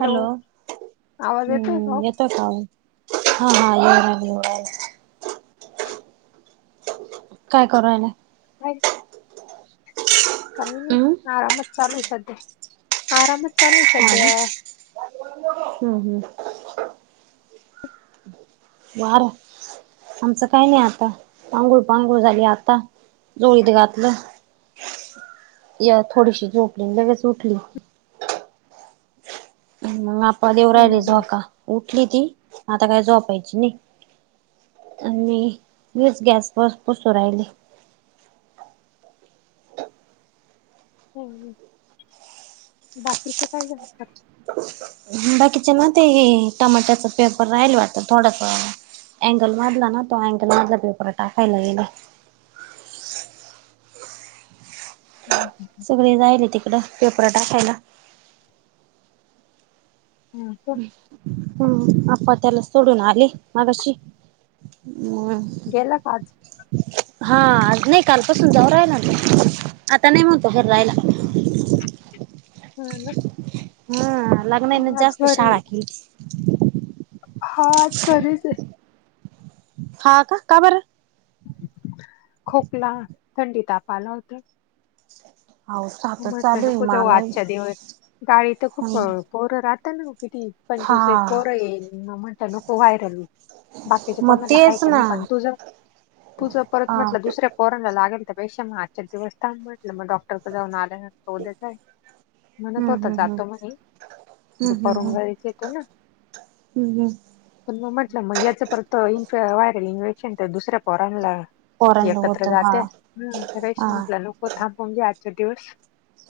Hello आवाज येतोय ओ? हम्म येतोय का आवाज हा हा येऊ राहिला येऊ राहिला काय करायलाय? नाही काही हम्म नाही आरामच चालू आहे सध्या आरामच चालू आहे सध्या हम् हम्म बार आमचं काही नाही आता आंगुळ पांगुळ झाली आता झोळीत घातलं या थोडीशी झोपली अन लगेच उठली मग आपा देऊ हम्म राहिले हम्म. झोका उठली ती आता काय झोपायची नाही आणि वच गॅस परं पुसू राहिली हो बाकीचे काय करतात? [inaudible] बाकीच्या ना ते टमाट्याचा पेपर राहिल वाटतं थोडंसं अँगल वाढला ना तो अँगल मधला पेपर टाकायला गेला हम् ह हे जायले तिकडं पेपर टाकायला हा का हम आप्पा त्याला सोडून आले मगाशी हम् गेला का आज हा आज नाही कालपासून जाऊ राहिला आता नाही म्हणतो घरी राहायला हा ना हा लग्नाने आज जास्त घरी शाळा केली हा आज घरीच आहे हा का? का बरं? खोकला, थंडी, ताप आला होता. हो सातच म्हटलं, चालू आहे नको जाऊ मला आजच्या दिवस [unintelligible] खूप हम्म पोरं राहत ना, किती? पंचवीस एक हा पोरं ये म म्हटलं, नको व्हायरल होइलं. बाकीच्या मग कोणाला आहे तेच का ना नाही, पण तुझ -तुझ परत हा म्हटलं दुसऱ्या पोरांना लागेल तर [unintelligible] आजच्या दिवस थांब म्हटलं मग डॉक्टर क जाऊन आल्यानंतर उद्या जाईल. म्हण तो हम्म आता हम्म हम्म जातो म्हणे, दुपारून घरीच येतो ना. ह ह पण मग म्हटलं, मग याचं परत इन्फ -व्हायरल इन्फेक्शन तर दुसऱ्या पोरांला ला पोरांना एकत्र होत हा जात्यात, तर [unintelligible] हा शी म्हटला नको थांबवून घेवू आजच्या दिवस.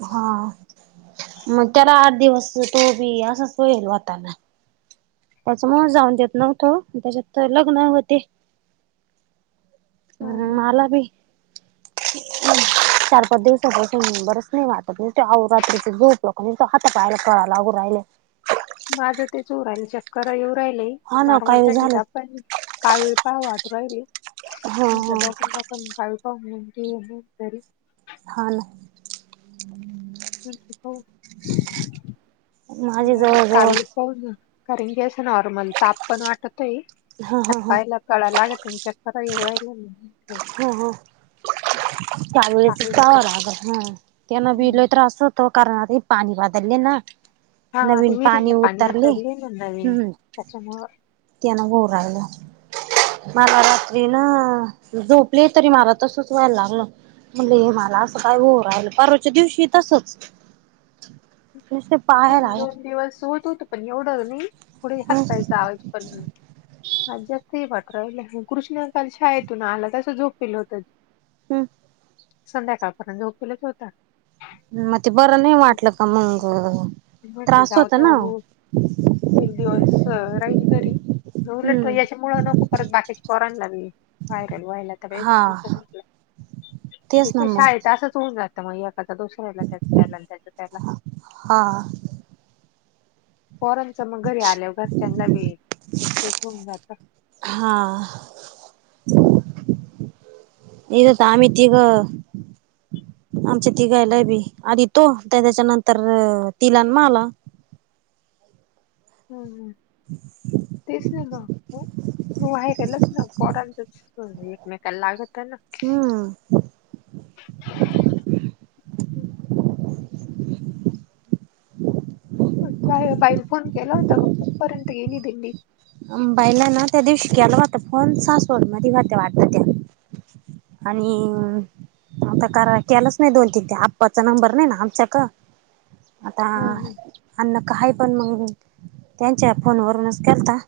हाआ मग त्याला आठ दिवस तो बी असंच होईल.. आता... त्याच्यामुळ जाऊन देत नव्हतो. त्याच्यात लग्न होते. अरं हम्म मला बी चार पाच दिवसांपासून बरंच नाही वाटत अहो रात्रीचं झोपलं की नुसतं हातापायाला कळा लागून राहिले. माझं तेच होऊ राहिलं चक्कर येऊ राहिल हा ना नॉर्मल काही थंडी, झालं ताप पण कावीळ पाहू वाटू राहिली म्हटलं हा हा [unintelligible] कावीळ हो माहिती आहे तरी प हा. ना. र माझे म जवळ जवळ कावेळ. होय ना करण कि असं नॉर्मल ताप पण वाटतोय हात पाय ला कला लागते. [unintelligible] हो हो चांगलेच. कावीळाच्या. ह त्यांन बी हम्म. लय त्रास होत. तो कारणाने पाणी बदलले ना. हा आता नवीन विहिरीला पाणी उतरले उतरल ना यावेळी त्याच्यामुळं त्याना हून राहिला. माला रात्री न झोपले तरी मला तसंच व्हायला लागलं. म्हणलं हे मला असं काय होऊ राहिलं, परवाच्या दिवशी ही तसंच. त्याना दोन दिवस होत होत पण एवढं नाही थोडे हात हम्म पाय चावायचे. पन्ह. आज जास्त हे वाटू राहील, कृष्णा काल शाळेतून आला तसं झोपिलं होतं. हम्म. संध्याकाळपर्यंत झोपेलच होता. मग ते बरं नाही आता वाटलं जेव्हा का मंग त्रास होतं ना ऐक दिवस राहीन घरी, उलट हम्म. याच्यामुळं ना बाकीच्या पोरांना व्हायरल व्हायला आता नको, हा [inaudible] ते तेच ना का मग शाळेत असंच होऊन जातं. त्या मग एकाचा दोष राहिला त्या त्याला आणि त्याच त्याला हा. पोरांनच मग घरी आल्यावर घरच्यांना बी तर तेच होऊन, जात. हा. इत तर आम्ही तिग आमच्या तिघायला बी आधी तो त्याच्या नंतर तिला अण मला हम् हम्. [inaudible] तेच ना मग व्हायरलच ना पोरांचच एकमेकाला लागतय ना हम बा बाईल फोन केला होता का? कुठपर्यंत गेली दिंडी? बायला ना त्या दिवशी केला वता फोन सासवड मधी होत्या वाटत त्या. आणि आता करा केलंच नाही, दोन तीन ते आप्पाचा नंबर नाही ना आमच्या क. आता हम्म, अण्णा का हाय, पण मग त्यांच्या फोनवरूनचं केलता.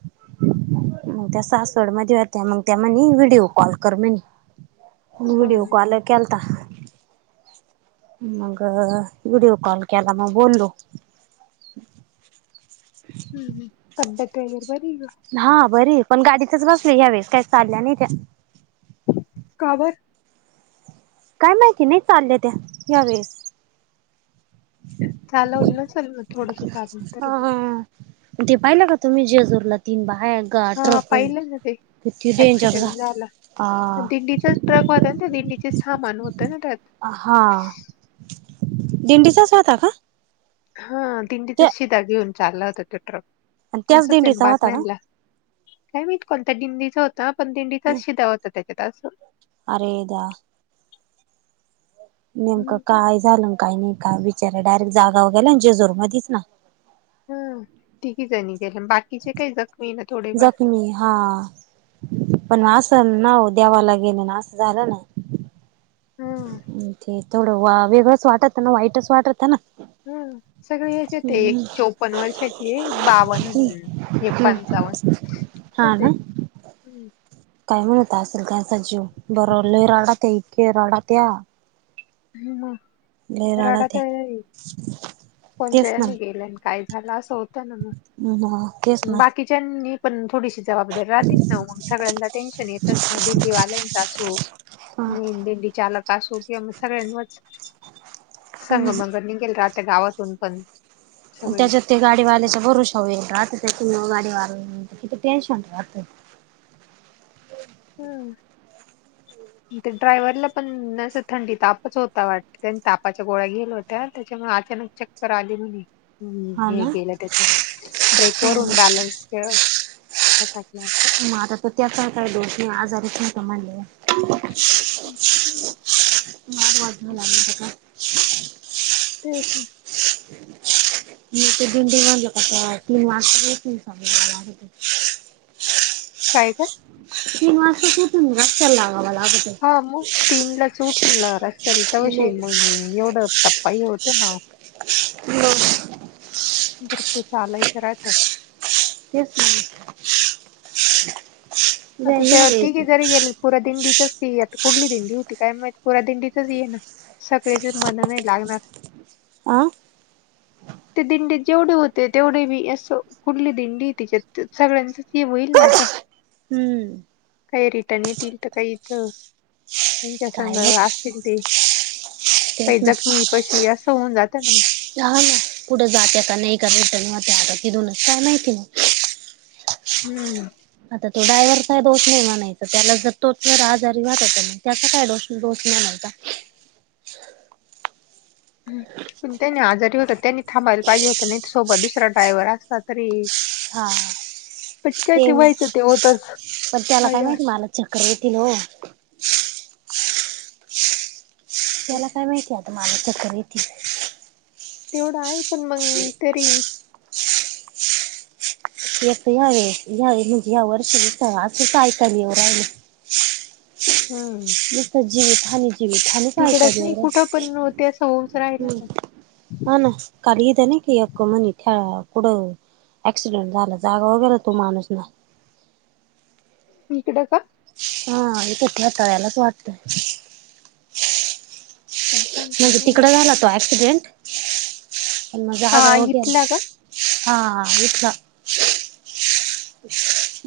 मग त्या सासवड मध्ये होत्या, मग त्या म्हणी व्हिडिओ कॉल कर म्ह हम्म, व्हीडीव कॉल केलता मग व्हिडिओ कॉल केला, मग बोललो. हम्मम तब्यात वगैरे बरी का? हा बरी पण गाडीतच बसले, ह्यावेळेस काही चालल्या नाही त्या. का बरं? काय माहिती नाही, चालल्या त्या यावेेळेस. चालवलं नसल मग थोडस चालून हा तर दे हा ते पाहिलं का तुम्ही, जेजूरला तीन बायान का हा ट्रक कन पाहिलं ना ते किती डेंजर ऍक्सिडेंट झालं. झाला आ दिंडीचाच ट्रक व्हता ते दिंडीचे सामान होतं ना त्यात. हा दिंडीचाच व्हता का? हा दींडीचाच त्या शिधा घेऊन चालला होता, तो ट्रक त्याच असचं आहे दिंडीचा होता का बातम्यानला. काय माहित कोणता दिंडीचा होता, पण दिंडीचा शिदा होता त्याच्यात अस. अरे! देवा. नेमकं हम्म, तर- काय झालं काही नाही, काय बीचऱ्या डायरेक्ट जागाव गेल्या जेजूर मधीच ना? ह तिघी जणी गेल्या, आण बाकीचे काही जखमी थोडेफार जखमी हा पण असं ना देवाला गेले ना असं झालं ना. हा ते थोडं वा वेगळंच वाटत ना, वाईटच वाटत ना. हम सगळे एक येत, एक हम्म चोपन्न वर्षाची आहे एक बावन. एक पंचावन्न. हा ना. हम. काय म्हणत असलं त्यांचा जीव बर लय रडतं इतके रडात्या. मग रडत्या [unintelligible] तेच कोणच्यानी गेला. काय झालं, असं होतं ना मग? मग तेच ना. त्यांनी पण थोडीशी जबाबदारी राहतीच. ना मग सगळ्यांना टेन्शन येतच ना, दिंडी वाल्यांचा असो ना दिंडी चालक असो किंवा मग सगळ्यांवच सांग मग निघेल, राहत्या गावातून पण सगळी त्याच्यात ते गाडीवाल्याच भरोश्यावर येल राहतं त्या क गाडीवाल्या किती टेन्शन राहतं. हम्म. हो. ते ड्रायव्हरला पणं असं थंडी तापच होता वाटत तापाच्या गोळ्या गेल्या होत्या त्याच्यामुळे अचानक च करे आली म्हणे. हम्म हा हे ना. गेलं त्याच्या ब्रेकवररून बॅलन्स ठ ह ट कलासं. मग आता तर त्याचा काय दोष नाही आजारीच नाही समजले हम्म. वाजव आता काय? लागका तेच ना. [unintelligible] मी ते दोन दिन बनलं कता तीन वा तीन साली काय ग. तवा अस त तुम च लागवाला हा मग तीन ला चूट होन रस््या रथवशी मग एवढं टप्पाही होतो ना हो भरपूर चालायच राहत क स आता ते तीघे घरी गेली पुरा दिनडिचर् त आता कुठली दिंडी होती कायग पुरा दिंडीतच येे ना सगळेच मन नाही लागणार आं ते दिंडी जेवढे होते तेवढे बी असं कुठली दिंडी तिच्यात सगळ्यांचच हे होईल ना आता हम्म काही रिटर्न येतील तर काहीथ त्यांच्या संग काय माहिती असतील ते तेच काही ना. जखमी पशी असं होऊन जाते ना ह ना कुठे जाते का नाही कात आता तिथोनच छानती ना हम्म आता तो ड्रायव्हर काय दो नाहीेमा नाहीयचा त्याला जर तोच आजारी वाहत त्याचा काय दोष बहुत मन लागत ह पण त्यांनी आजारी होत त्यांनी थांबायला पाहिजे होत नाही सोबत दुसरा ड्रायव्हर असता तरी हा. प काय ते व्हायचं तेवतच काय काय चक्र ये तनो ते त्याला काय माहितीय आता माझ्या चकर ये तेवढं आहे पण मग तरी यावे यावे म्हणजे या वर्षी सचच ऐकालीवरहिल हम म तर जीवित हनी विठाान काय तिकडच कर नाही वर कुठं पण ते असं होऊच राहिलं हम् ना हा ना कारद ना की अ म्हणी खेळा कडं ऍक्सिडेंट झाला जागा वगैरे तो माणूसला इकडं का हा हे तर ते आतााळ्यालाच वाटतय काय सांगता म्हणजे नाही तिकड येणार. झाला तो ऍक्सिडेंट पण मग हा जाग्यावर इथला गेला का हा इथला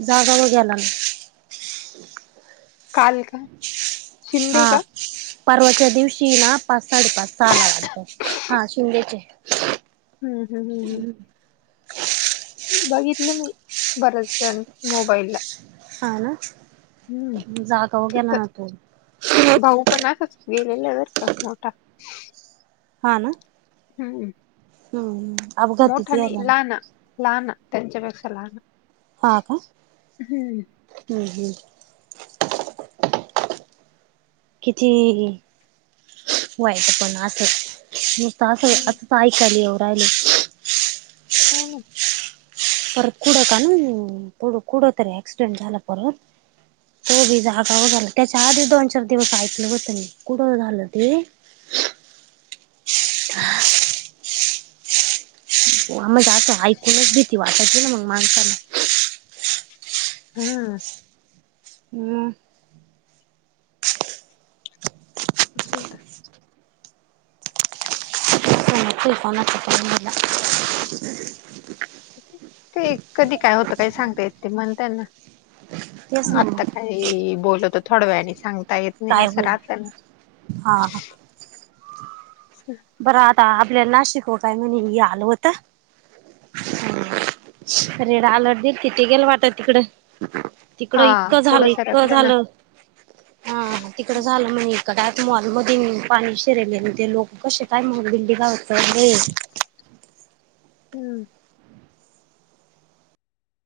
जाग्यावर गेलाना काल का शिंदे का हा परवाच्या दिवशी ना पाच साडेपाच सहाला वाटत हा शिंदेचे हम् हम हम्म हम बघितलं मी बरच मोबाईल ला हा ना जागा व गेला ना तो कोणासच गेलेल्या बर का मोठा. हा ना. हम्म हम्म मोठ अपघातीच नई यायला ना लान लहान, त्यांच्यापेक्षा लहान. हा का? हम्म हम्म. किती व्हायचं पण असं, नुसतं असं हम्म असं सायकल येऊ राहिले. हो ना. परत कुडं कन कुडं कुंडतरी ऍक्सिडेंट झालं परत. तोबी जागा व झाल त्याच्या आधी दोन चार दिवस ऐकलं होतं मी, कुठं झालं ते. [unintelligible] आ मज अस ऐकूनच भीती वाटायची ना मग माणसाना. हा. हम्म. [unintelligible] [unintelligible] ते कधी काय होतं काही सांगता येत नई म्हण त्यांना. तेच ना आत्ता मग काय ते बोलतो थोड्या वेळाने सांगता येत नाही काय असं होईल राहतं ना. हा हा. बरं आता आपल्या नाशिकव काय म्हने, हे आलं होतं. हम्म रेड अलर्ट दिलती, ते गेलं वाटत तिकडं. तिकड हा इतकं झालं पुढं इतक सरकलं ना झालं, हां तिकडं झालं म्हणे. काय ते मॉलमध्ये पाणी शिरेलेन ते लोकं, कसे काय दिंडी गावच [unintelligible] हम्म.